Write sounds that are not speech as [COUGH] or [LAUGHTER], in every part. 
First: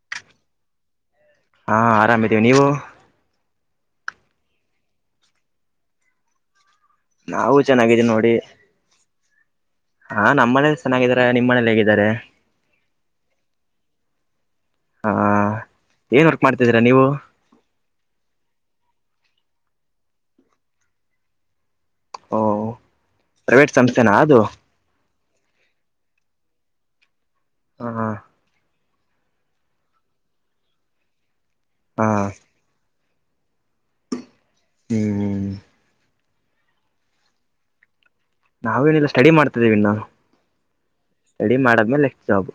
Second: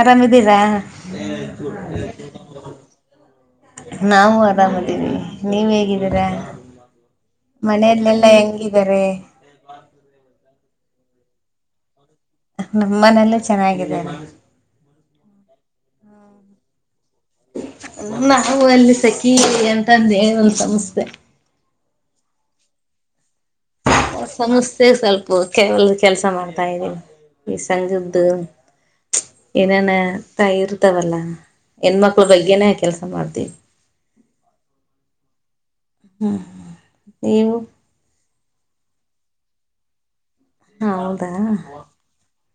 ಆರಾಮ್ದೀರಾ ಹಾ ಆರಾಮ ಇದ್ದೀವಿ ನೀವು ನಾವು ಆರಾಮದೀಬಿವಿ ನೀವ ಹೇಗಿದ್ದೀರಾ ನಾವು ಚೆನ್ನಾಗಿದ್ದೀವಿ ಮನೆಯಲ್ಲೆಲ್ಲಾ ನೋಡಿ ಹೆಂಗಿದ್ದಾರೆ ಹಾ ನಮ್ಮ ಮನೇಲಿ ಚೆನ್ನಾಗಿದಿದ್ದಾರೆ ನಿಮ್ಮ ಮನೇಲಿ ಹೇಗಿದ್ದಾರೆ ನಮ್ಮ ಮನೇಲ್ಲು ಚೆನ್ನಾಗಿದಾರೆ ಹ ಏನ್ ವರ್ಕ್ ಮಾಡ್ತಿದ್ದೀರಾ ನೀವು ನಾವು ಅಲ್ಲಿ ಸಖಿ ಅಂತಂದ ಏನ ಒಂದ ಸಂಸ್ಥೆ ಓಹ ಪ್ರೈವೇಟ್ ಸಂಸ್ಥೆನಾ ಅದು ಸಂಸ್ಥೆ ಸ್ವಲ್ಪ ಕವ ಕೆಲಸ ಮಾಡ್ತಾ ಇದಿನಿ ಈ ಹ ಸಂಗದ್ದು ಏನನ ಇರ್ತಾವಲ್ಲಾ ಹಾ ಹೆಣ್ಮಕ್ಳ ಬಗ್ಗೆನೆ ಕೆಲ್ಸ ಮಾಡ್ತಿವಿ ಹ್ಮ್ಮ ಹ್ಮ ಇವು ನಾವೇನಿಲ್ಲ ಸ್ಟಡಿ ಮಾಡ್ತಾಯಿದ್ದೀವಿ ನಾನು ಹೌದಾ ಸ್ಟಡಿ ಮಾಡಿದ್ಮೇಲೆ ನೆಕ್ಸ್ಟ್ ಜಾಬ್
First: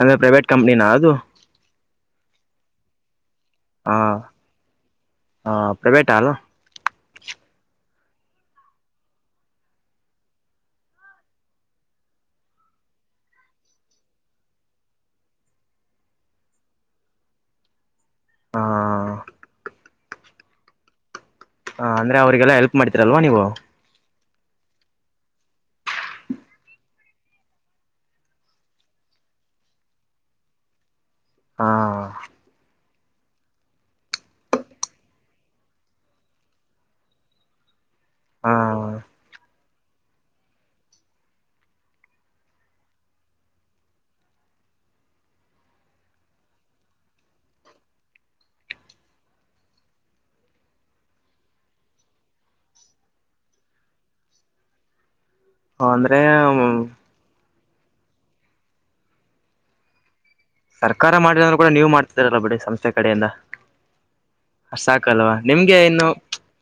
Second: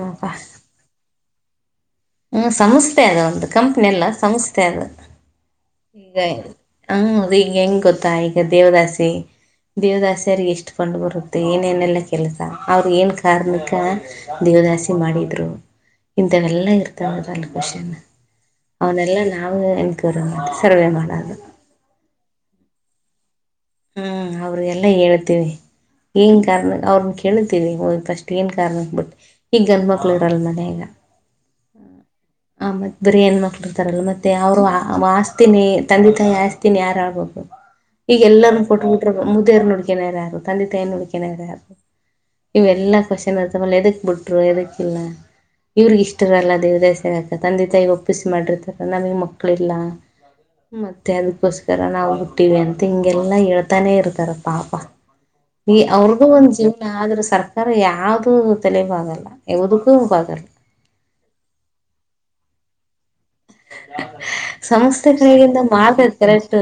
ಅಂದ್ರೆ ಪ್ರೈವೇಟ್ ಕಂಪ್ನಿನಾ ಅದು ಹ್ಮ ಸಂಸ್ಥೆ ಅದ ಒಂದು ಕಂಪ್ನಿ ಹ ಎಲ್ಲ ಸಂಸ್ಥೆ ಅದು ಹ ಪ್ರೈವೇಟ್ ಈಗ ಅಲ್ಲ ಹ ರೀಗ ಹೆಂಗೆ ಗೊತ್ತಾ ಈಗ ದೇವರಾಸಿ ದೇವದಾಸಿಯರಿಗೆ ಎಷ್ಟುಫಂಡ ಬರುತ್ತೆ ಏನೇನೆಲ್ಲ ಕೆಲಸ ಅವ್ರಗ ಏನು ಕಾರಣಕ್ಕೆ ದೇವದಾಸಿ ಮಾಡಿದ್ರು ಇಂಥವೆಲ್ಲಾ ಇರ್ತಾರೆ ತದಲ್ಲಿ ಕಷನ್ ಹ ಅವನ್ನೆಲ್ಲ ನಾವೇ ಎನ್ಕ್ವರಿ ಮಾಡ ಸರ್ವೆ ಮಾಡೋದು ಹ ಅಂದ್ರೆ ಅವ್ರರಿಗೆಲ್ಲ ಹೆಲ್ಪ್ ಮಾಡ್ತೀರಲ್ವಾ ನೀವು ಹ್ಮ್ ಅವ್ರ ಎಲ್ಲ ಹೇಳ್ತೀವಿ ಏನು ಕಾರಣ ಅವ್ರನ್ನ ಕೇಳುತ್ತೀರಿ ಹದಿ ಫಸ್ಟ್ ಏನು ಕಾರಣಕ್ಕೆಬಿಟ್ಟು ಈಗ ಗಂಡ ಮಕ್ಳು ಇರಲ್ ಮನೆ ಈಗ ಹಾ ಮತ್ತ ಬರಿ ಹೆಣ ಮಕ್ಳು ಇತಾರಲ್ಲ ಮತ್ತೆ ಅವ್ರು ಮಾಸ್ತಿನಿ ತಂದೆ ತಾಯಿ ಹಾಸ್ತಿನಿ ತಂದ ತಯಿ ಯಾರ ಅವ್ರು ಈಗ ಹ ಎಲ್ಲರೂ ಕೊಟ್ಬಿಟ್ರ ಮುದೆಯರು ನುಡ್ಕನಾರ ಯಾರು ತಂದೆ ತಾಯಿ ನುಡ್ಕನಾರ ಯಾರು ಇವೆ ಎಲ್ಲಾ ಕ್ವಶನ್ ಇರ್ತಲ್ಲ ಎದಕ್ ಬಿಟ್ರು ಎದಕ್ಕ ಇಲ್ಲ ಇವ್ರಗ ಇಷ್ಟ ಇಷ್ಟರಲ್ಲ ದೇವದಯ ಸೇಕ ತಂದೆ ತಾಯಿ ಒಪ್ಪಿಸಿ ಮಾಡಿರ್ತಾರೆ ನಮಗೆ ಮಕ್ಕಳಿಲ್ಲ ಮತ್ತೆ ಅದಕ್ಕೋಸ್ಕರ ನಾವು ಬಿುಟ್ಟಿವಿ ಅಂತ ಹಿಂಗೆಲ್ಲ ಹೇಳ್ತಾನೆ ಇರ್ತಾರ ಪಾಪ ಈ ಅಂದ್ರೆ ಅವ್ರಗು ಒಂದ್ ಜೀವನ ಆದ್ರೆ ಸಾಕ ಸರ್ ಯಾವುದು ತಲಿಬಾಗಲ್ಲ ಯಾವುದಕ್ಕೂ ಯಾವ್ದಕ್ಕೂ ಆಗಲ್ಲ ಸರ್ಕಾರ ಮಾಡಿದ್ರರು ಕೂಡ ನೀವು ಮಾಡ್ತಿದರಲ್ಲ ಬಿಡಿ ಸಂಸ್ಥೆ ಕಡೆಯಿಂದ ಅಷ್ಟ್ ಸಂಸ್ಥೆ ಸಾಕಲ್ವಾ ಕಡೆಗಿಂದ ನಿಮ್ಗೆ ಇನ್ನು ಮಾಡತದ ಕರೆಕ್ಟ್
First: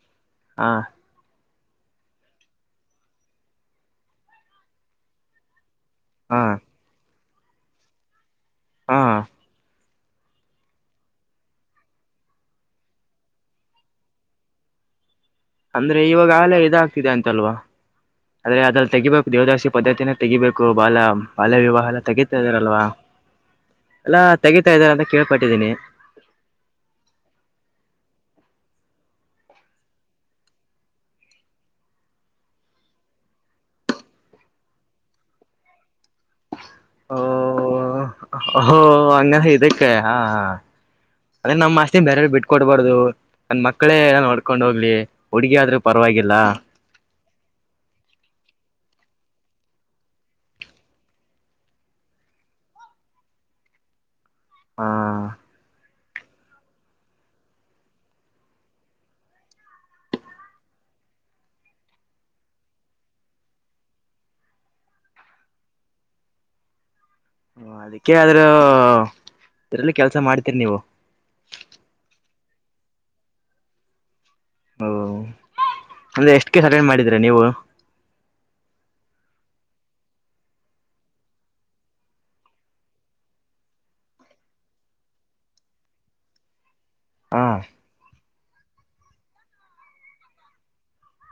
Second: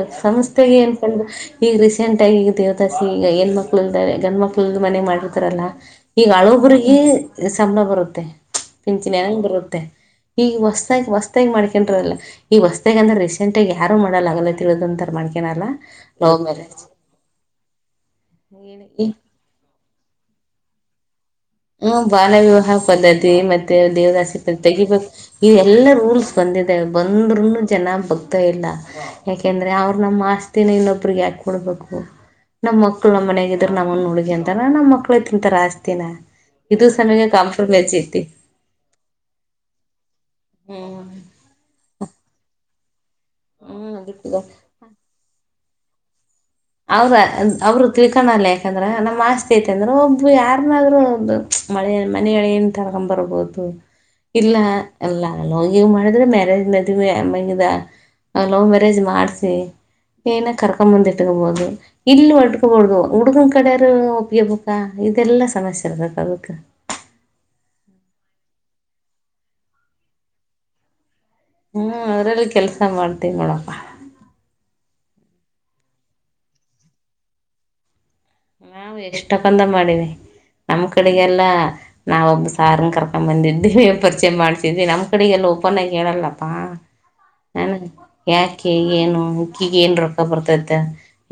ಹ ಸಂಸ್ಥೆಗೆ ಏನ್ಕಂಡು ಈಗ ರೀಸೆಂಟ್ ಆಗಿ ಈಗ ದೇವದಾಸಿ ಈಗ ಹೆಣ್ಣ್ಮ ಮಕ್ಳಲ್ದ ಗಂಡ ಮಕ್ಳಲ್ ಮನೆ ಮಾಡಿರ್ತಾರಲ್ಲ ಈಗ ಹ ಹಳಬ್ರಗ ಸಂಬಳ ಬರುತ್ತೆ ಹ ಪಿಂಚಣಿದಂಗ್ ಬರುತ್ತೆ ಈಗ ಹೊಸದಾಗಿ ಹೊಸದಾಗಿ ಮಾಡಿ ಲ್ಲ ಈ ವಸ್ತೆ ಅಂದ್ರೆ ರಿಸೆಂಟ್ ಆಗ ಯಾರು ಮಾಡಲ್ಲ ಆಗಲ ತಿಳದಂತ ಮಾಡ್ತಾರೆ ಇನಲ್ಲ ಲವ್ ಮ್ಯೇಜ್ ಇದೆ ಅಂತಲ್ವಾ ಆದ್ರೆ ಅದಲ್ಲಿ ತೆಗಿಬೇಕು ದೇವದಾಸಿ ಪದ್ದತಿನ ತೆಗಿಬೇಕು ಬಾಳ ಹ್ಮ ಬಾಲ ವಿವಾಹ ಪದ್ಧತಿ ಮತ್ತೆ ಎಲ್ಲಾ ದೇವದಾಸಿ ಪದತಿ ತೆಗಿತಾ ಇದಾರೆ ಅಂತ ತೆಗಿಬೇಕು ಇ ಕೇಳ್ಪಟ್ಟಿದ್ದೀನಿ ಎಲ್ಲಾ ರೂಲ್ಸ್ ಬಂದಿದೆ ಬಂದ್ ತುಂಬಾ ಜನ ಬಕ್ತಾ ಇಲ್ಲ ಯಾಕೆಂದ್ರೆ ಅವ್ರ ನಮ್ಮ ಆಸ್ತಿನ ಇನ್ನೊಬ್ರಿಗೆ ಯಾಕ ಕೊಡ್ಬೇಕು ನಮ್ಮ ಮಕ್ಳು ನಮ್ಮ್ನಯಾಗ ಇದ್ರ ನಮ್ಮನ ಹುಡುಗಿ ಅಂತಾರ ನಮ್ಮ ಮಕ್ಳ ತಿಂತಾರ ಆಸ್ತಿನ ಇದು ಸಮಯಗೆ ಕಾಂಫರ್ ಮ್ಯಾಚ್ ಐತಿ ಹ ಹಂಗ ಇದಕ್ಕೆ ಹಾ ಹ್ಮ್ ಅದೇ ನಮ್ಮ ಅಸ್ತಿನ್ ಬೇರೆ ಬಿಟ್ಟಟ್ ಕೊಡ್ಬಾರ್ದದು ನನ್ ಹ್ಮ್ ಮಕ್ಕಳೇ ಅದಕ್ಕೆ ನೋಡ್ಕೊಂಡ್ ಹೋಗ್ಲಿ ಹುಡುಗಿ ಆದ್ರೂ ಪರವಾಗಿಲ್ಲ ಅವ್ರ ಅವರು ತಿಳ್ಕಳಲ್ಲ ಯಾಕಂದ್ರೆ ನಮ್ಮ ಆಸ್ತಿ ಐತೆ ಅಂದ್ರೆ ಒಬ್ಬ ಯಾರನಾದ್ರೂ ಒ ಮಳೆ ಮನೆ ಅಳಿಯನ್ ತಗೊಬರ್ಬೋದು ಇಲ್ಲ ಹ ಅಲ್ಲ ಲವ್ ಗಿವ್ ಮಾಡಿದ್ರೆ ಮ್ಯಾರೇಜ್ ಮ [UNINTELLIGIBLE] ಲವ್ ಮ್ಯಾರೇಜ್ ಮಾಡ್ಸಿ ಏನ ಕರ್ಕೊಂಡ್ ಬಂದಿ ಹಿಟ್ಕಬೋದು ಇಲ್ಲ ಒಡ್ಕಬೋದು ಹುಡ್ಗನ್ ಕಡಾರ ಒಪ್ಗಬೇಕಾ ಇದೆಲ್ಲಾ ಸಮಸ್ಯೆ ಇರ್ತದ ಅದಕ್ ಅದಕ್ಕೆ ಆದ್ರೂ ಇದ್ರಲ್ಲಿ ಕೆಲ್ಸ ಮಾಡ್ತೀರಿ ನೀವು ಹ್ಮ್ ಅದ್ರಲ್ಲಿ ಕೆಲ್ಸ ಮಾಡ್ತೀವಿ ನೋಡಪ್ಪ ಓ ಅಂದ್ರೆ ಎಷ್ಟ ಕೇಸ್ ಅಟೆಂಡ್ ಮಾಡಿದೀರಾ ನೀವು ನಾವು ಎಷ್ಟು ತಕಂದ ಮಾಡಿವ ನಮ್ಮ್ ಕಡೆಗೆಲ್ಲ ನಾವೊಬ್ಬ ಸಾರ್ನ್ ಕರ್ಕೊಂಡ ಬಂದಿದ್ವಿ ಪರಿಚಯಾ ಮಾಡ್ಸಿದ್ವಿ ನಮ್ ಕಡೆಗೆಲ್ಲ ಓಪನ್ ಆಗಿ ಹೇಳೇಳಲ್ಲಪ್ಪಾ ಹಾ ನಾನ ಯಾಕೆ ಏನು ಉಕ್ಕೀಗ ಏನ್ ರೊಕ್ಕ ಬರ್ತೈದ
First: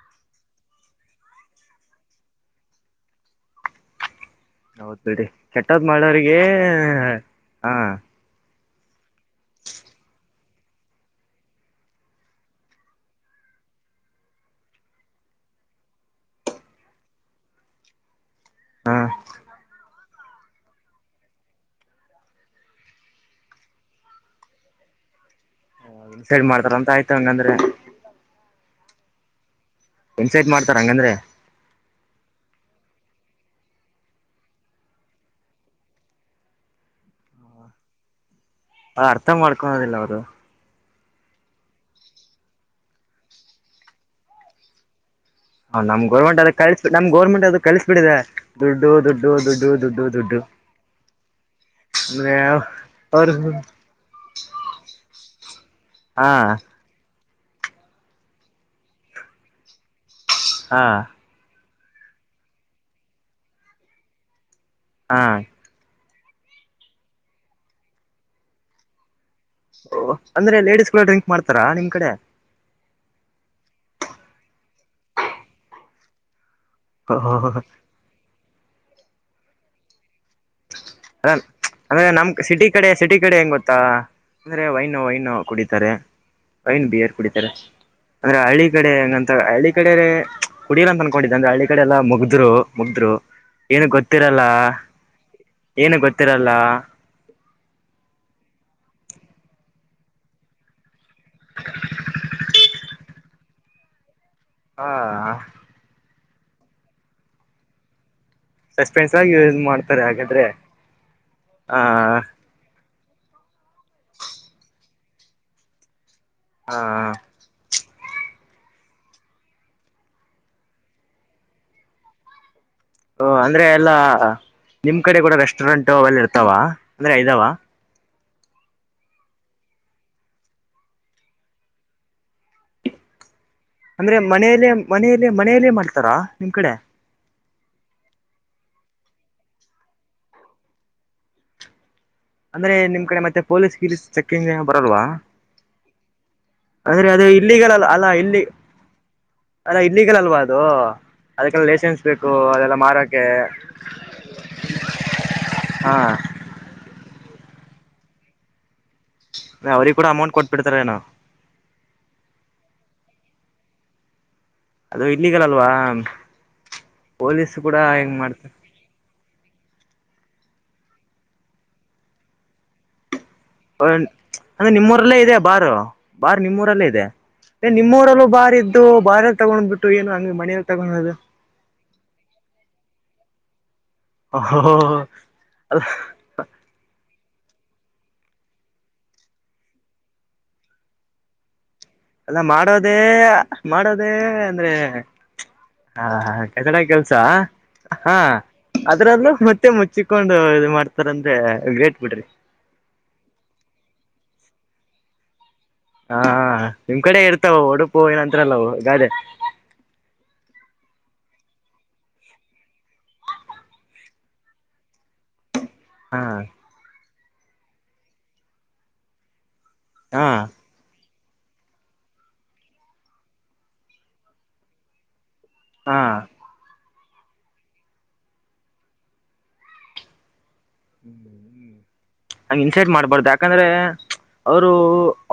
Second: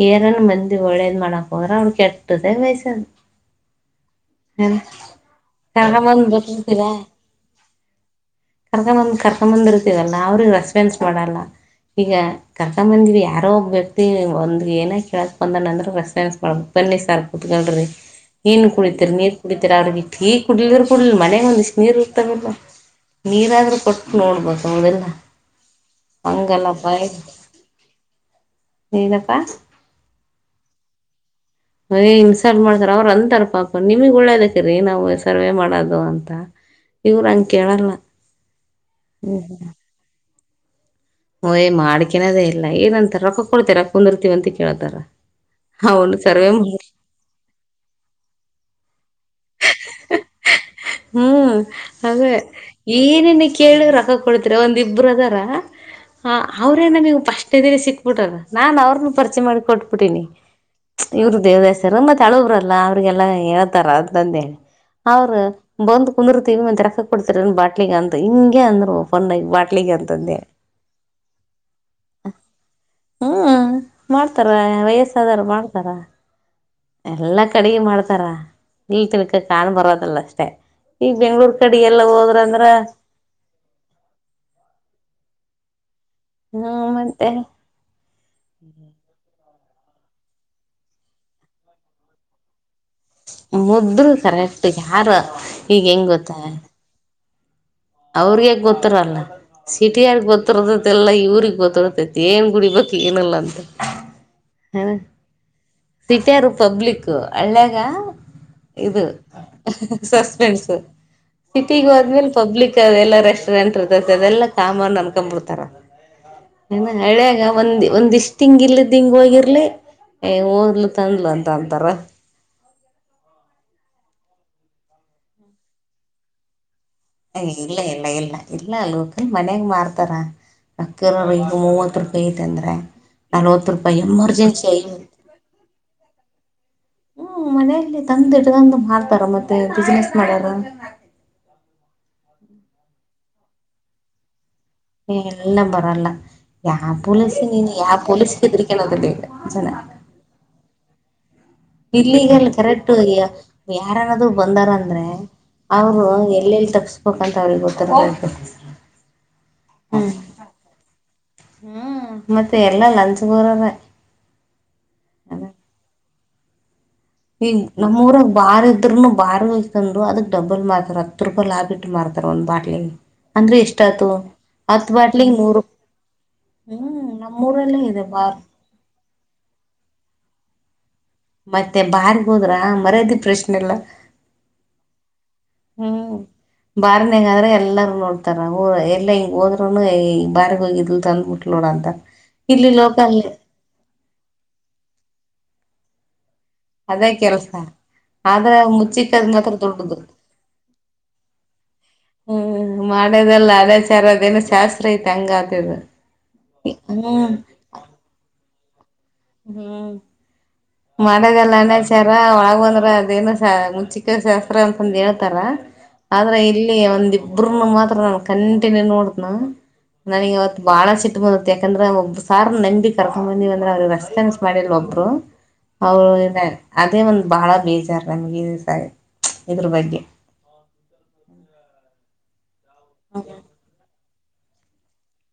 ಏರನ್ ಮಂದಿ ಒಳ್ಳೇದ್ ಮಾಡಕ್ ಹೋದ್ರ ಅವ್ರಕ ಕೆಟ್ಟದೇ ಬಾಯಸದು ಹೌದ್ ಬಿಡಿ ಕೆಟ್ಟದ್ ಮಾಡೋರಿಗೆ ಹಾ ಕರ್ಕಂಬಂದ ಕರ್ಕ ಬಂದಿರ್ತಿಗಲ್ಲ ಅವ್ರಿಗೆ ರೆಸ್ಪಾನ್ಸ್ ಮಾಡಲ್ಲ ಈಗ ಕರ್ಕೊಂಬಂದೀವಿ ಯಾರೋ ಒಬ್ಬ ವ್ಯಕ್ತಿ ಒಂದು ಏನ ಕೇಳೋಕ ಬಂದಣ ಅಂದ್ರರು ರೆಸ್ಫರೆನ್ಸ್ ಮಾಡ್ಬೇಕು ಬನ್ನಿ ಸಾರ್ ಕುತ್ಕಲ್ ನೀನು ಹಾ ಕುಡಿತರಿ ನೀರ್ ಕುಡಿತೀರಿ ಅವರಿಗೆ ಈ ಕುಡ್ಲ್ರ ಕುಡ್ಲಿಲ್ಲ ಮನೆಯಗೆ ಒಂದ ಇಷ್ಟು ನೀರ್ ಇರ್ತಗಲ್ಲ ನೀರಾದ್ರೂ ಕೊಟ್ಟು ನೋಡ್ಬೇಕ ಹೌದಿಲ್ಲ ಇನ್ಸೈಡ್ ಮಾಡ್ತಾರ ಅಂತ ಹಂಗಲ್ಲಪ್ಪ ಆಯ್ತು ಹಂಗಂದ್ರೆ ಹೇಳಪ್ಪಾ ಇನ್ಸೈಟ್ ಮಾಡ್ತಾರ ಹಂಗಂದ್ರೆ ಇನ್ಸಾಲ್ಟ್ ಮಾಡ್ತಾರ ಅವ್ರ ಅಂತಾರ ಪಾಪ ನಿಮಗ್ ಒಳ್ಳೇದಕ್ರೀ ನಾವು ಸರ್ವೆ ಮಾಡೋದು ಅಂತ ಇವರು ಹಂಗ್ ಕೇಳಲ್ಲ ಆ ಅರ್ಥ ಮಾಡ್ಕೊಳೋದಿಲ್ಲ ಅವರು ಹ ಓಯ್ ಮಾಡ್ಕಿನದೇ ಇಲ್ಲ ಏನಂತಾರ ರೊಕ್ಕ ಕೊಡ್ತೀರ ಕೊನ್ದರ್ತೀವಿ ಅಂತ ಕೇಳ್ತಾರ ಹ ನಮ್ ಗೌರ್ಮೆಂಟ್ ಅದು ಕಳಸ್ ನಮ್ ಗೌರ್ಮೆಂಟ್ ಅದು ಕಸಸ್ಬಿಡಿದೆ ದುಡ್ಡು ದುಡ್ಡು ದುಡ್ಡು ದುಡ್ಡು ದುಡ್ಡು ಹ್ಮ್ ಹಾಗೇ ಅಂದ್ರೆ ಅವರು ಏನೇನ್ ಕೇಳಿ ರೊಕ್ಕ ಕೊಡ್ತಿರ ಒಂದಿಬ್ಬರು ಅದಾರ ಹಾ ಅೆ [UNINTELLIGIBLE] ನಮಗ್ ಪಸ್ಟ್ ಇದ ಸಿಕ್ಬಿಟ್ರ ನಾನ್ ಅವ್ರನು ಪರಿಚೆ ಮಾಡಿ ಕೊಟ್ಬಿಟ್ಟೀಿನಿ ಹಾ ಇವ್ರರು ದೇವದಾಯ ಸರು ಮತೆ ಹಾಳಬ್ರಲ್ಲಾ ಅವ್ರಿಗೆಲ್ಲ ಹೇಳ್ತಾರ ಅಂತ ಅಂದೇ ಹಾ ಅವರು ಬಂದು ಕುಂದಿರ್ತವಿ ರೋಕ್ಕಕ್ ಕೊಡ್ತಿರ ಬಾಟ್ಲಲಿಗ್ ಅಂದ ಹಿಂಗೆ ಅಂದ್ರು ಬ ಓ ಅಂದ್ರೆ ಲೇಡಿಸಸ್ ಕೂಡ ಡ್ರಿಂಕ್ ಮಾಡ್ತಾರಾ ನಿಮ್ ಕಡೆ ಹ್ಮ ಮಾಡ್ತಾರೇ ವಯಸ್ಸಾದಾರ ಮಾಡ್ತಾರೇ ಅ ಎಲ್ಲಾ ಕಡೆಗೆ ಮಾಡ್ತಾರ ಇಲ್ತಿನ್ಕ ಕಾಣ್ ಬರೋದಲ್ಲ ಅಷ್ಟೇ ಈಗ ಅದ ಬೆಂಗ್ಳೂರ್ ಕಡೆ ಎಲ್ಲ ಅಂದ್ರೆ ನಮ್ ಹೋದ್ರಂದ್ರ ಸಿಟಿ ಕಡೆ ಸಿಟಿ ಕಡೆ ಹೆಂಗ ಗೊತ್ತಾ ಅಂದ್ರೆ ವೈನ್ ವೈನ್ ಕುಡಿತಾರೆ. ಹ್ಮ ವೈನ್ ಬಿಯರ್ ಮತ್ತೆ ಕುಡಿತಾರೆ ಅಂದ್ರೆ ಹಳ್ಳಿ ಕಡೆ ಹೆಂಗಂತ ಹಳ್ಳಿ ಕಡೆ ಕುಡಿಯಲ್ಲಾ ಅಂತ ಅನ್ಕೊಂಡಿದ್ದೆ ಅಂದ್ರೆ ಹಳ್ಳಿ ಕಡೆ ಎಲ್ಲಾ ಮುಗ್ದ್ರು ಮುಗ್ದ್ರು ಏನು ಮುಗ್ಧರು ಗೊತ್ತಿರಲ್ಲ ಕರೆಕ್ಟ್ ಯಾರ ಈಗ ಏನು ಹೆಂಗ್ ಗೊತ್ತ ಗೊತ್ತಿರಲ್ಲ ಅವ್ರಿಗೆ ಗೊತ್ತರಲ್ಲ ಸಿಟಿಯರ್ ಗೊತ್ತರತೈತೆಲ್ಲಾ ಇವ್ರಗ್ ಗೊತ್ತರತೈತಿ ಏನ್ ಗುಡಿ ಬ ಚ ಇನ್ನಲ್ಲಂತ ಹ [UNINTELLIGIBLE] ಸಿಟಿಯಾರು ಪಬ್ಲಿಕ್ ಹಳ್ಳಿ ಯಾಗ ಇದು ಸಸ್ಪೆನ್ಸ್ ಆಗಿ ಯೂಸ್ ಮಾಡ್ತಾರೆ ಹಾಗಾದ್ರೆ ಸಸ್ಪೆನ್ಸ್ ಆ ಸಿಟಿಗೋದ್ಮೇಲೆ ಪಬ್ಲಿಕ್. ಎಲ್ಲ ರೆಸ್ಟೋರೆಂಟ್ ಇರ್ತೇತಿ ಅದೆಲ್ಲ ಕಾಮಾನ್ ಅನ್ಕೊಂಡ್ ಬಿಡ್ತಾರ. ಹ ಏನ ಹಳ್ಯಾಗ ಮಂದಿ. ಒಂದಿಷ್ಟ್ ಹಿಂಗ ಇಲದ್ದ ಹಿಂಗ ಹೊಗಿರ್ಲಿ ಓದ್ಲು ತಂದ್ಲು ಅಂತ ಅಂತಾರ. ಓ ಅಂದ್ರೆ ಎಲ್ಲಾ ನಿಮ್ಮ ಕಡೆ ಕೂಡ ರೆಸ್ಟೋರೆಂಟ್ ಅವೆಲ್ಲ ಇರ್ತಾವ ಅಂದ್ರೆ ಇದಾವಾ. ಇಲ್ಲ ಇಲ್ಲ ಇಲ್ಲ ಇಲ್ಲ ಲೋಕಲ್ ಮನ್ಯಾಗ ಮಾರ್ತಾರ. ಅಕ್ಕಿರೋರ ಈಗ ಮೂವತ್ತ ರೂಪಾಯಿ ಐತಿ ಅಂದ್ರ ನಲವತ್ ರೂ ಅಂದ್ರೆ ಮನೆಯಲ್ಲೇ ಮನೆಯಲ್ಲೆ ಮನೆಯಲ್ಲೇ ಮಾಡ್ತಾರಾ ನಿಮ್ಮ ಕಡೆ. ಹು ಮನೆಯಲ್ಲಿ ತಂದ ಇಡ್ದಂದು ಮಾಡ್ತಾರ ಮತ್ತೆ ಬಿಸ್ನೆಸ್ ಮಾಡೊರು. ಅಂದ್ರೆ ನಿಮ್ಮ ಕಡೆ ಮತ್ತೆ ಪೊಲೀಸ್ ಗೀಲೀಸ್ ಚೆಕ್ಕಿಂಗ್ ಬರಲ್ವಾ. ಯಾ ಅಂದ್ರೆ ಅದು ಪೊಲೀಸ ನೀನ ಇಲ್ಲಿಗಲ್ ಯಾವ ಪೊಲೀಸಿಗೆ ಹೆದರ್ಕ್ನುದಿಲ್ಲ ಇಲ್ಲೆ ಜನಾ. ಅಲ್ಲಾ ಇಲ್ಲಿಗಲ್ ಅಲ್ವಾ ಅದು. ಅದಕ್ಕೆಲ್ಲ ಲೈಸೆನ್ಸ್ ಬೇಕು ಇಲ್ಲಿಗೆಲ್ ಅದೆಲ್ಲ ಕರೆಟ್ಟು ಮಾರಕ್ಕೆ ಯಾರನಾದೂ ಬಂದಾರಂದ್ರೆ. ಹಾ ಅವರು ಎಲ್ಲೆಲ್ಲಿ ತಪ್ಪಸ್ಬೇಕಂತ ಅವ್ರಿಗೆ ಗೊತ್ತದ ಅಂದ್ರೆ ಅವ್ರಿಗ ಕೂಡ ಅಮೌಂಟ್ ಕೊಟ್ಬಿಡ್ತಾರೆನೊ. ಹು ಮತ್ತೆ ಎಲ್ಲ ಲಂಚ್ಗೋರರೆ. ಅದು ಇಲ್ಲಿಗಲ್ ಅಲ್ವಾ. ಈ ಪೊಲೀಸ್ ಕೂಡ ನಮ್ಮ ಹೆಂಗ್ ಊರಾಗ ಮಾಡ್ತಾರೆ ಬಾರ ಇದ್ರನು. ಬಾರ್ಮುಂದ ತಂದು ಅದಕ್ ಡಬಲ್ ಮಾರ್ತಾರ ಹತ್ತು ರೂಪಾಯ ಲಾಭ ಇಟ್ಟ ಮಾರ್ತಾರ ಒಂದು ಬಾಟ್ಲಲ್ಲಿಗೆ. ಅಂದ್ರೆ ಎಷ್ಟ ಆತು. ಅದೆ ನಿಮ್ಮೂರಲ್ಲೇ ಇದೆ ಬಾರು ಬಾರ್ ನಿಮ್ಮೂರಲ್ಲೇ ಇದೆ ಹ್ಮ್ ನಮ್ಮೂರಲ್ಲೇ ಇದೆ ನಿಮ್ಮೂರಲ್ಲೂ ಬಾರ್ ಇದ್ದು ಬಾರ ತಗೊಂಡ್ಬಿಟ್ಟು. ಟ್ಟು ಏನು ಹಂಗ ಮನೆಲ್ಲ ತಗೊನೋದು. ಮತ್ತೆ ಬಾರ್ ಹೋದ್ರ ಮರ್ಯಾದಿ ಪ್ರಶ್ನೆಲ್ಲ. ಓ ಹೊ ಹೊ ಅದ್. ಬಾರ್ನ್ಯಾಗ ಆದ್ರ ಎಲ್ಲರೂ ನೋಡ್ತಾರ ಎಲ್ಲಾ ಈಗ ಹೋದ್ರುನು ಈ ಬಾರಿಗೆ ಹೋಗಿದ್ಲು ತಂದ್ಬಿಟ್ಟು ನೋಡು ಅಂತಾರ. ಅಲ್ಲಾ ಮಾಡೋದೇ ಮಾಡೋದೇ ಅಂದ್ರೆ. ಆ ಹಾ ಹಾ ಕಚಡಾ ಅದೇ ಕೆಲ್ಸಾ. ಕೆಲ್ಸ ಹಾ ಆದ್ರ ಅದ್ರಲ್ಲೂ ಮುಚ್ಚಿಕ್ಕದ್ ಮಾತ್ರ ಮತ್ತೆ ದೊಡ್ಡದು ಮುಚ್ಚಿಕೊಂಡು ಇದು ಮಾಡ್ತಾರಂದ್ರೆ ಗ್ರೇಟ್ ಬಿಡ್ರಿ. ಮಾಡೋದೆಲ್ಲ ಅದಚಾರ ಅದೇಏನು ಶಾಸ್ತ್ರ ಐತೆ ಹಂಗ ಆತಿದು. ಹಾ ಹಾ ನಮ್ಮ ಕಡೆ ಇರ್ತಾವ ಒಡುಪು ಏನಅಂದ್ರಲ್ಲ ಅವು ಗಾದೆ. ಹು ಮಾಡೋದೆಲ್ಲಾ ಅಣಾಚಾರ ಒಳಗ ಬಂದ್ರ ಅದೇನು ಮುಂಚಿಕ ಶಾಸ್ತ್ರ ಅಂತಂದ ಹೇಳ್ತಾರ. ಹಾ ಆದ್ರ ಇಲ್ಲಿ ಒಂದಿಬ್ರನು ಮಾತ್ರ ನಾನ ಕಂಟಿನ್ಯೂ ನೋಡತನ ಹಾ ನನಗೆ ಇವತ್. ಬಾಳ ಸಿಟ್ಟ ಬಂದೇತಿ ಯಾಕಂದ್ರ ಒಬ್ಬ ಸಾರ್ ನಂಬಿ ಕರ್ಕೊಬಂದಿವಿ ಅಂದ್ರ ಅವ್ರಿಗೆ ರೆಸ್ಪೋನ್ಸ್ ಮಾಡಿಲ್ ಒಬ್ರು. ಹಾ ಅವರು ಇದ ಒಂದ ಬಹಳ ಬೇಜಾರ್ ನಮ್ಗೆ ಸ ಇದ್ರ ಬಗ್ಗೆ. ಇನ್ಸೈಟ್ ಮಾಡ್ಬಾರ್ದ ಯಾಕಂದ್ರೆ. ಅವ್ರು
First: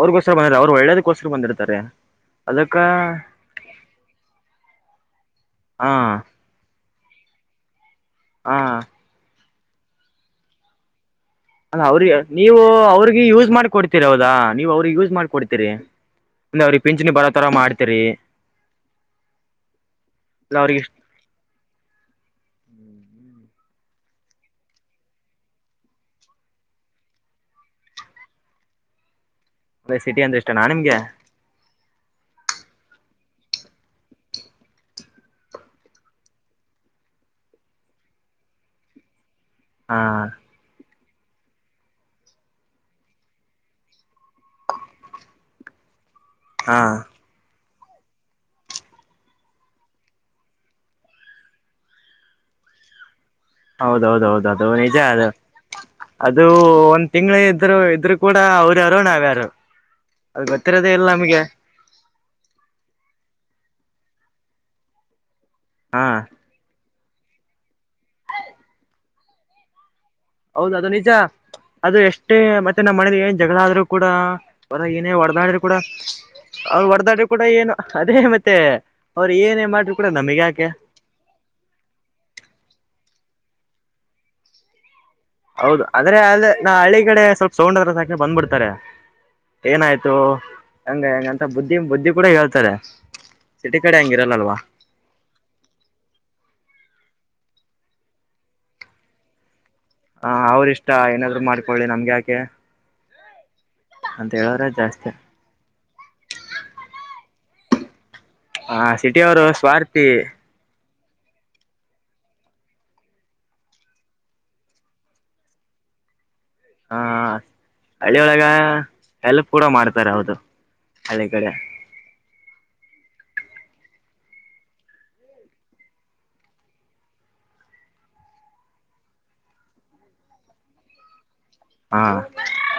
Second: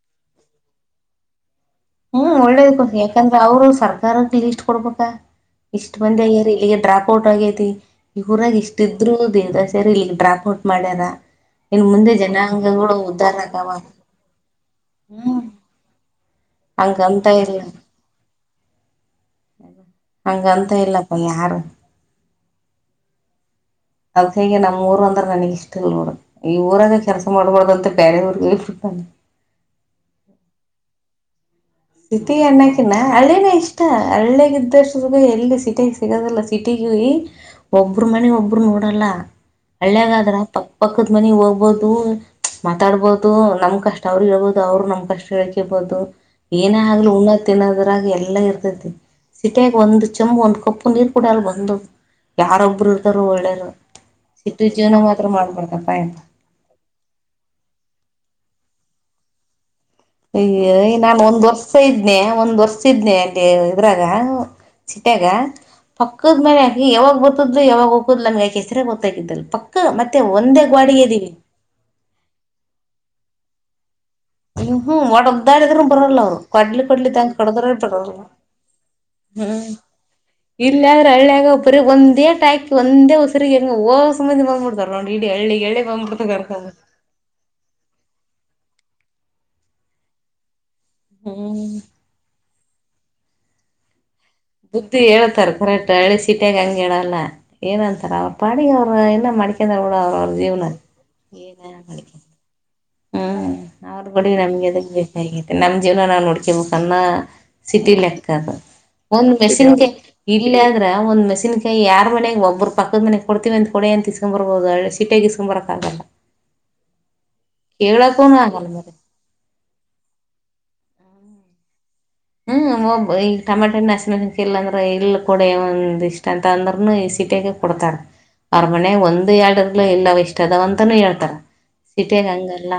ಅವ್ರಿಗೋಸ್ಕರ ಬಂದಿರ ಅವ್ರು ಒಳ್ಳೇದಕ್ಕೋಸ್ಕರ ಬಂದಿರ್ತಾರೆ. ಹು ಒಳ್ಳೇದ ಅದಕ್ಕ ಕೊ ಯಾಕಂದ್ರೆ ಅವರು ಸರ್ಕಾರದ ಲೀಸ್ಟ್ ಕೊಡ್ಬೇಕಾ. ಹಾ ಇಷ್ಟ ಮಂದಿಯಾಗ್ಯಾರ ಇಲ್ಲಿಗೆ ಡ್ರಾಪ್. ಫೋಟ ಆಗೈತಿ ಈ ಊರಾಗ ಹಾ ಇಷ್ಟ ಇದ್ರುನು ದೇವದಾಸಿಯರ ಇಲ್ಲಿಗ್ ಡ್ರಾಪ್ ಔಟ್ ಮಾಡ್ಯಾರಾ. ಅಲ್ಲಾ ಅವ್ರಿಗ ಹೇಳ್ ನೀವು ಅವ್ರಿಗೆ ಯೂಸ್ ಮಾಡಕೊಡ್ತೀರಿ ಹೌದಾ ನೀವ ಅವ್ರಿಗೆ ಯೂಸ್ ಹ್ಮ್ ಮಾಡಕೊಡ್ತೀರಿ. ಒಂದ ಅವ್ರಿಗೆ ಪಿಂಚಣಿ ಹಂಗಂತ ಬರೋ ತರ ಇಲ್ಲ ಮಾಡ್ತರಿ ಹಂಗಂತ ಅವ್ರಿಗೆ. ಇಲ್ಲಪ್ಪ ಯಾರು. ಅದಕ್ಕಾಗೆ ನಮ್ಮ ಊರು ಅಂದ್ರ ನನಗ ಇಷ್ಟ ಇಲ್ಲ ನೋಡ. ಈ ಊರಾಗ ಕೆಲಸ ಮಾಡ್ಬಾರ್ದಂತ ಬೇರೆ ಊರಿಗೆ ಶಿಫ್ಟ್ಗೇನ್. ಅದೇ ಸಿಟಿ ಅಂದ್ರ ಇಷ್ಟ ನಾ ನಿಮ್ಗೆ. ಸಿಟಿ ಅನ್ನೋಕಿನ ಹಳ್ಳನೇ ಇಷ್ಟ ಹಳ್ಳಿಗ ಇದ್ದಷ್ಟಗೂ ಎಲ್ಲಿ ಸಿಟಿ ಸಿಗದಿಲ್ಲ ಸಿಟಿಗೆ ಹೋಗಿ - ಒಬ್ರು ಮನಿ ಒಬ್ರು ನೋಡಲ್ಲ ಹಾ ಹಳ್ಲ್ಯಾಗ ಆದ್ರ ಪಕ - ಪಕ್ಕದ ಮನೆಗೆ ಹೋಗ್ಬೋದು. ಮಾತಾಡ್ಬಹದು ನಮ್ ಕಷ್ಟ ಅವ್ರರಿಗೆ ಹೇಳ್ಬಹದು ಅವರು ನಮ್ ಕಷ್ಟ ಹೇಳ್ಕೆಬೋದು ಹಾ ಏನೇ ಆಗ್ಲಿ ಉಣ್ಣದ - ತಿನ್ನೋದ್ರಾಗ ಎಲ್ಲಾ ಇರ್ತೈತಿ ಸಿಟಿಯಾಗ ಒಂದ ಚಂಬು ಒಂದ್ ಕಪ್ಪು ನೀರ್ ಕುಡಿಯಲ್ಲ ಬಂದು. ಯಾರೊಬ್ರು ಇರ್ತಾರೋ ಒಳ್ಳೇದು. ಹೌದೌದೌದ ಅದು ನಿಜ ಅದು ಅದು- ಯಪ್ಪ ಅದು ಒಂದ್ ತಿಂಗಳು ಇದ್ರು ಇದ್ರು ಕೂಡ ಅವರು ಯಾರೋ ನಾವ್ಯಾರೋ. ಅಯ್ಯಯ್ಯ ನಾನ ಒಂದು ವರ್ಷ - ಸ ಇದ್ನೇ ಒಂದ್ ವರ್ಷ ಇದ್ನೆ ಅಲ್ಲಿ ಇದ್ರಾಗ ಚೀಟಾಗ. ಹಾ ಪಕ್ಕದ ಮನೆ ಅಕಿ ಯಾವಾಗ ಬರ್ತಿದ್ಲು ಯಾವಾಗ ಹೊಕ್ಕಿದ್ಲು ನಂಗ ಅಕಿ ಹೆಸ್ರೇ ಗೊತ್ತಾಗಿದ್ದಿಲ್ಲ ಪಕ್ಕ ಮತ್ತೆ ಒಂದ- ಹೌದು ಅದು ನಿಜ ಅದು ಎಷ್ಟೇ ಮತ್ತೆ ನಮ್ಮ್ ಮನೇಲಿ ಏನ್ ಜಗಳ ಆದ್ರೂ ಕೂಡ- ಹೊರ ಹುಹೂ ಏನೇ ಹೊಡೆದಾಡ್ರು ಕೂಡ ಒಡದ್ದಾಡಿದ್ರ ಬರಲ್ಲ ಅವ್ರು ಕೊಡ್ಲಿ ಕೊಡ್ಲಿ ಹೊಡೆದಾಡ್ರು ತಗೊಂಡ್ ಕೂಡ ಕಡದ್ರ ಏನು ಬರಲ್ಲ. ಅದೇ ಮತ್ತೆ ಅವ್ರು ಏನೇ ಹ್ಮ್ ಮಾಡ್ರು ಕೂಡ ನಮಗ್ ಯಾಕೆ ಇಲ್ಲ ಆದ್ರೆ ಹಳ್ಳಿಯಾಗ- ಬರ ಒಂದೇ ಟ್ಯಾಗಿ ಒಂದೇಸರಿಗೆ ಹೊಸ್ರು ಮಂದಿ ಬಂದ್ ಬಿಡ್ತಾರೆ. [UNINTELLIGIBLE] ಹೌದು ಆದ್ರೆ ಅಲ್ಲಿ ಹಳ್ಳಿ ಕಡೆ ಸ್ವಲ್ಪ- ಸೌಂಡ್ ಆದ್ರೆ ಸಾಕ್ರಿ ಬಂದ್ಬಿಡ್ತಾರೆ ಏನಾಯ್ತು. ಹಂಗ ಹೆಂಗಂತ ಬುದ್ಧಿ ಹ್ಮ್ ಬುದ್ಧಿ ಕೂಡ ಹೇಳ್ತಾರೆ ಸಿಟಿ ಕಡೆ ಹಂಗ ಇರಲ್ಲ ಅಲ್ವಾ. ಬುದ್ಧಿ ಹೇಳತಾರ ಕರೆಕ್ಟ್ ಅಳಿ ಸಿಟಿಯಾಗ ಹಂಗ ಹೇಳಲ್ಲ ಏನಂತಾರ ಅವರು ಪಾಡಿಗೆ ಅವರು ಇನ್ನ ಮಾಡಕೆಂಡ - ಏನರ ಬಿಡ ಅವ್ರ ಅವ್ರ ಜೀವನ. ಇಷ್ಟ ಏನಾದ್ರು ಮಾಡ್ಕೊಳ್ಳಿ ನಮ್ಗೆ ಯಾಕೆ ಹ್ಮ್ ಅವ್ರ ಗೋಡಿ ಅಂತ ಹೇಳಿದ್ರೆ ನಮ್ಗೆದ ಜಾಸ್ತಿ ಬೇಕಾಗಿತ್ತು. ನಮ್ ಜೀವನ ನಾವು ನೋಡ್ಕೇಬೇಕನ್ನ ಸಿಟಿ ಲೆಕ್ಕದ ಆ ಸಿಟಿ ಒಂದ್ ಅವರು ಮೆಷಿನ್ಗೆ- ಸ್ವಾರ್ಥಿ ಇಲ್ಲ ಆದ್ರ ಒಂದ್ ಮೆಷನ್ ಕಾಯ ಯಾರ್ ಮನೆ ಒಬ್ಬರು ಪಕ್ಕದ ಮನೆ ಕೊಡ್ತಿವಿಂದ್ ಕೊಡ ಅಂತ ಇಸ್ಕೊಂಡ್ ಬರಬಹುದು ಹಳ್ಳಿ - ಸಿಟ್ಯಾಗ ಇಸ್ಕೊಂಡ್ ಬರೋಕೆ ಆಗೋಲ್ಲ. ಹಾ ಹಳ್ಳಿಯೊಳಗ ಆಗಲ್ಲ ಮರಿ ಹೆಲ್ಪ್ ಕೂಡ ಮಾಡ್ತಾರ ಹೌದು ಹಳ್ಳಿ ಕಡೆ. ಹ್ಮ ಒಬ್ಬ -ಈಗ ಟಮಾಟೆ ಅರಿಶಿನ ಸೀಕಿಲ್ಲ ಅಂದ್ರೆ ಇಲ್ಲ ಕೋಡ ಒಂದ ಇಷ್ಟ ಅಂತ ಅಂದ್ರರುನು ಈ ಸೀಟ್ಯಾಗ ಕೊಡ್ತಾರ ಅವರ ಮನೆ ಒಂದ ಎರಡ ಇಲ್ಲವ ಇಷ್ಟ ಅದಾವ ಅಂತನೂ ಹೇಳ್ತಾರ. ಹಾ ಸಿಟಿಯಾಗ ಹಂಗಲ್ಲ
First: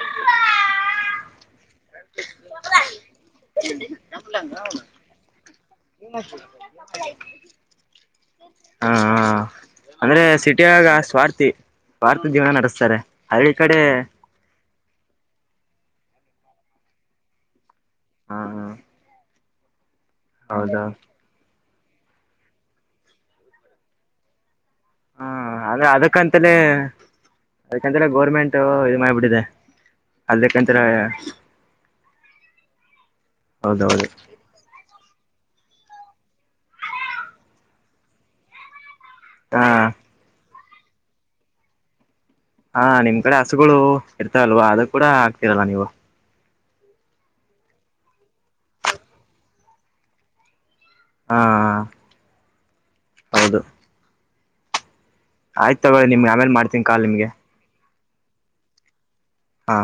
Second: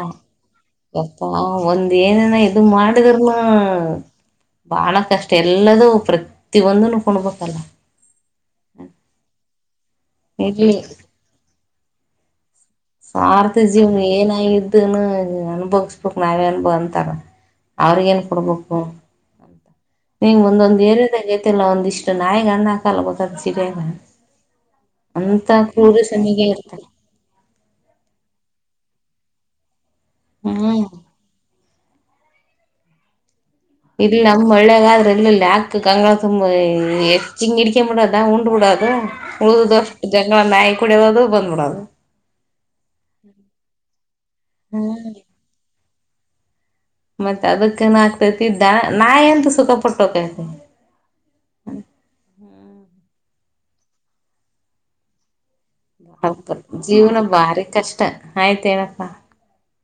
ಯಪ್ಪಾ ಒಂದ್ ಏನನ- ಇದು ಮಾಡಿದ್ರುನು. ಬಾಳ ಕಷ್ಟ ಎಲ್ಲದೂ ಪ್ರತಿ ಒಂದನು ಕೊಂಡ್ಬೇಕಲ್ಲ. ಹಾ ಅಂದ್ರೆ ಇರ್ಲಿ ಸಿಟಿಯಾಗ ಸ್ವಾರ್ಥಿ ಸ್ವಾರ್ಥಿ ಜೀವನ ನಡೆಸ- ಸ್ವಾರ್ಥಿ ಜೀವನ ಏನಾಗಿದೆ - [UNINTELLIGIBLE] ಅಂಬೋಸ್ಬೇಕು ನಾವೇ ಅನ್ ಅಂತಾರ ಅವ್ರಿಗ ಏನ್ ಹಾ ಕೊಡ್ಬೇಕು ಅಂತ. ನಿಂಗ ಒಂದೊಂದ್ ಹೌದಾ ಏರಿಯಾದಾಗ ಐತಲ್ಲ ಒಂದ ಇಷ್ಟು ನಾಯಿಗೆ ಅನ್ನ ಹಾಕಲ್ಲ ಗೊತ್ತದ ಸಿಟಿಯಾಗ. ಹಾ ಅಂತ ಕ್ರೂರು ಶಮಿಗೆ ಇರ್ತಾರ. ಅದಕಂತ್ರನ ಗೋರ್ಮೆಂಟ್ ಇದು ಮಾಡ್ಬಿಟ್ಟಿದೆ ಅದಕಂತನ ಹ್ಮ್ - ಹೌದೌದು ಇಲ್ಲ. ನಮ್ ಹಳ್ಯಾಗಾದ್ರೆ ಎಲ್ಲಲ್ಲಿ ಹಾಕಿ ಗಂಗಾಳ್ ತುಂಬ ಹೆಚ್ಚಿಗೆ ನೀಡಿಕೊಂಡು ಬಿಡೊದ ಉಂಡ ಬಿಡೊದು - ಹಾ ಉಳಿದದಿಷ್ಟು ಗಂಗಾಳ ನಾಯಿ ಕುಡಿಯೋದು ಬಂದ್ಬಿಡೋದು. ಹಾ ನಿಮ್ ಕಡೆ ಹಸುಗಳು ಇರ್ತಲ್ವಾ ಅದು ಕೂಡ ಹ್ಮ್ ಆಗ್ತಿರಲ್ಲ ನೀವು. ಮತ್ತತ್ ಅದಕ್ಕೇನ ಆಗ್ತೈತಿ ದ ನಾನೆಂತ ಸುಖ ಪಟ್ಟೋಕೈತಿ. ಹಾ ಹೌದು. ಆಯ್ತು ತಗೊಳ್ಳಿ ನಿಮ್ಗೆ ಆಮೇಲೆ ಅದ್ಕ ಮಾಡ್ತೀನಿ ಕಾಲ್ ಜೀವನ ನಿಮ್ಗೆ ಭಾರಿ ಕಷ್ಟ ಆಯ್ತ್ ಏನಪ್ಪಾ. ಹಾ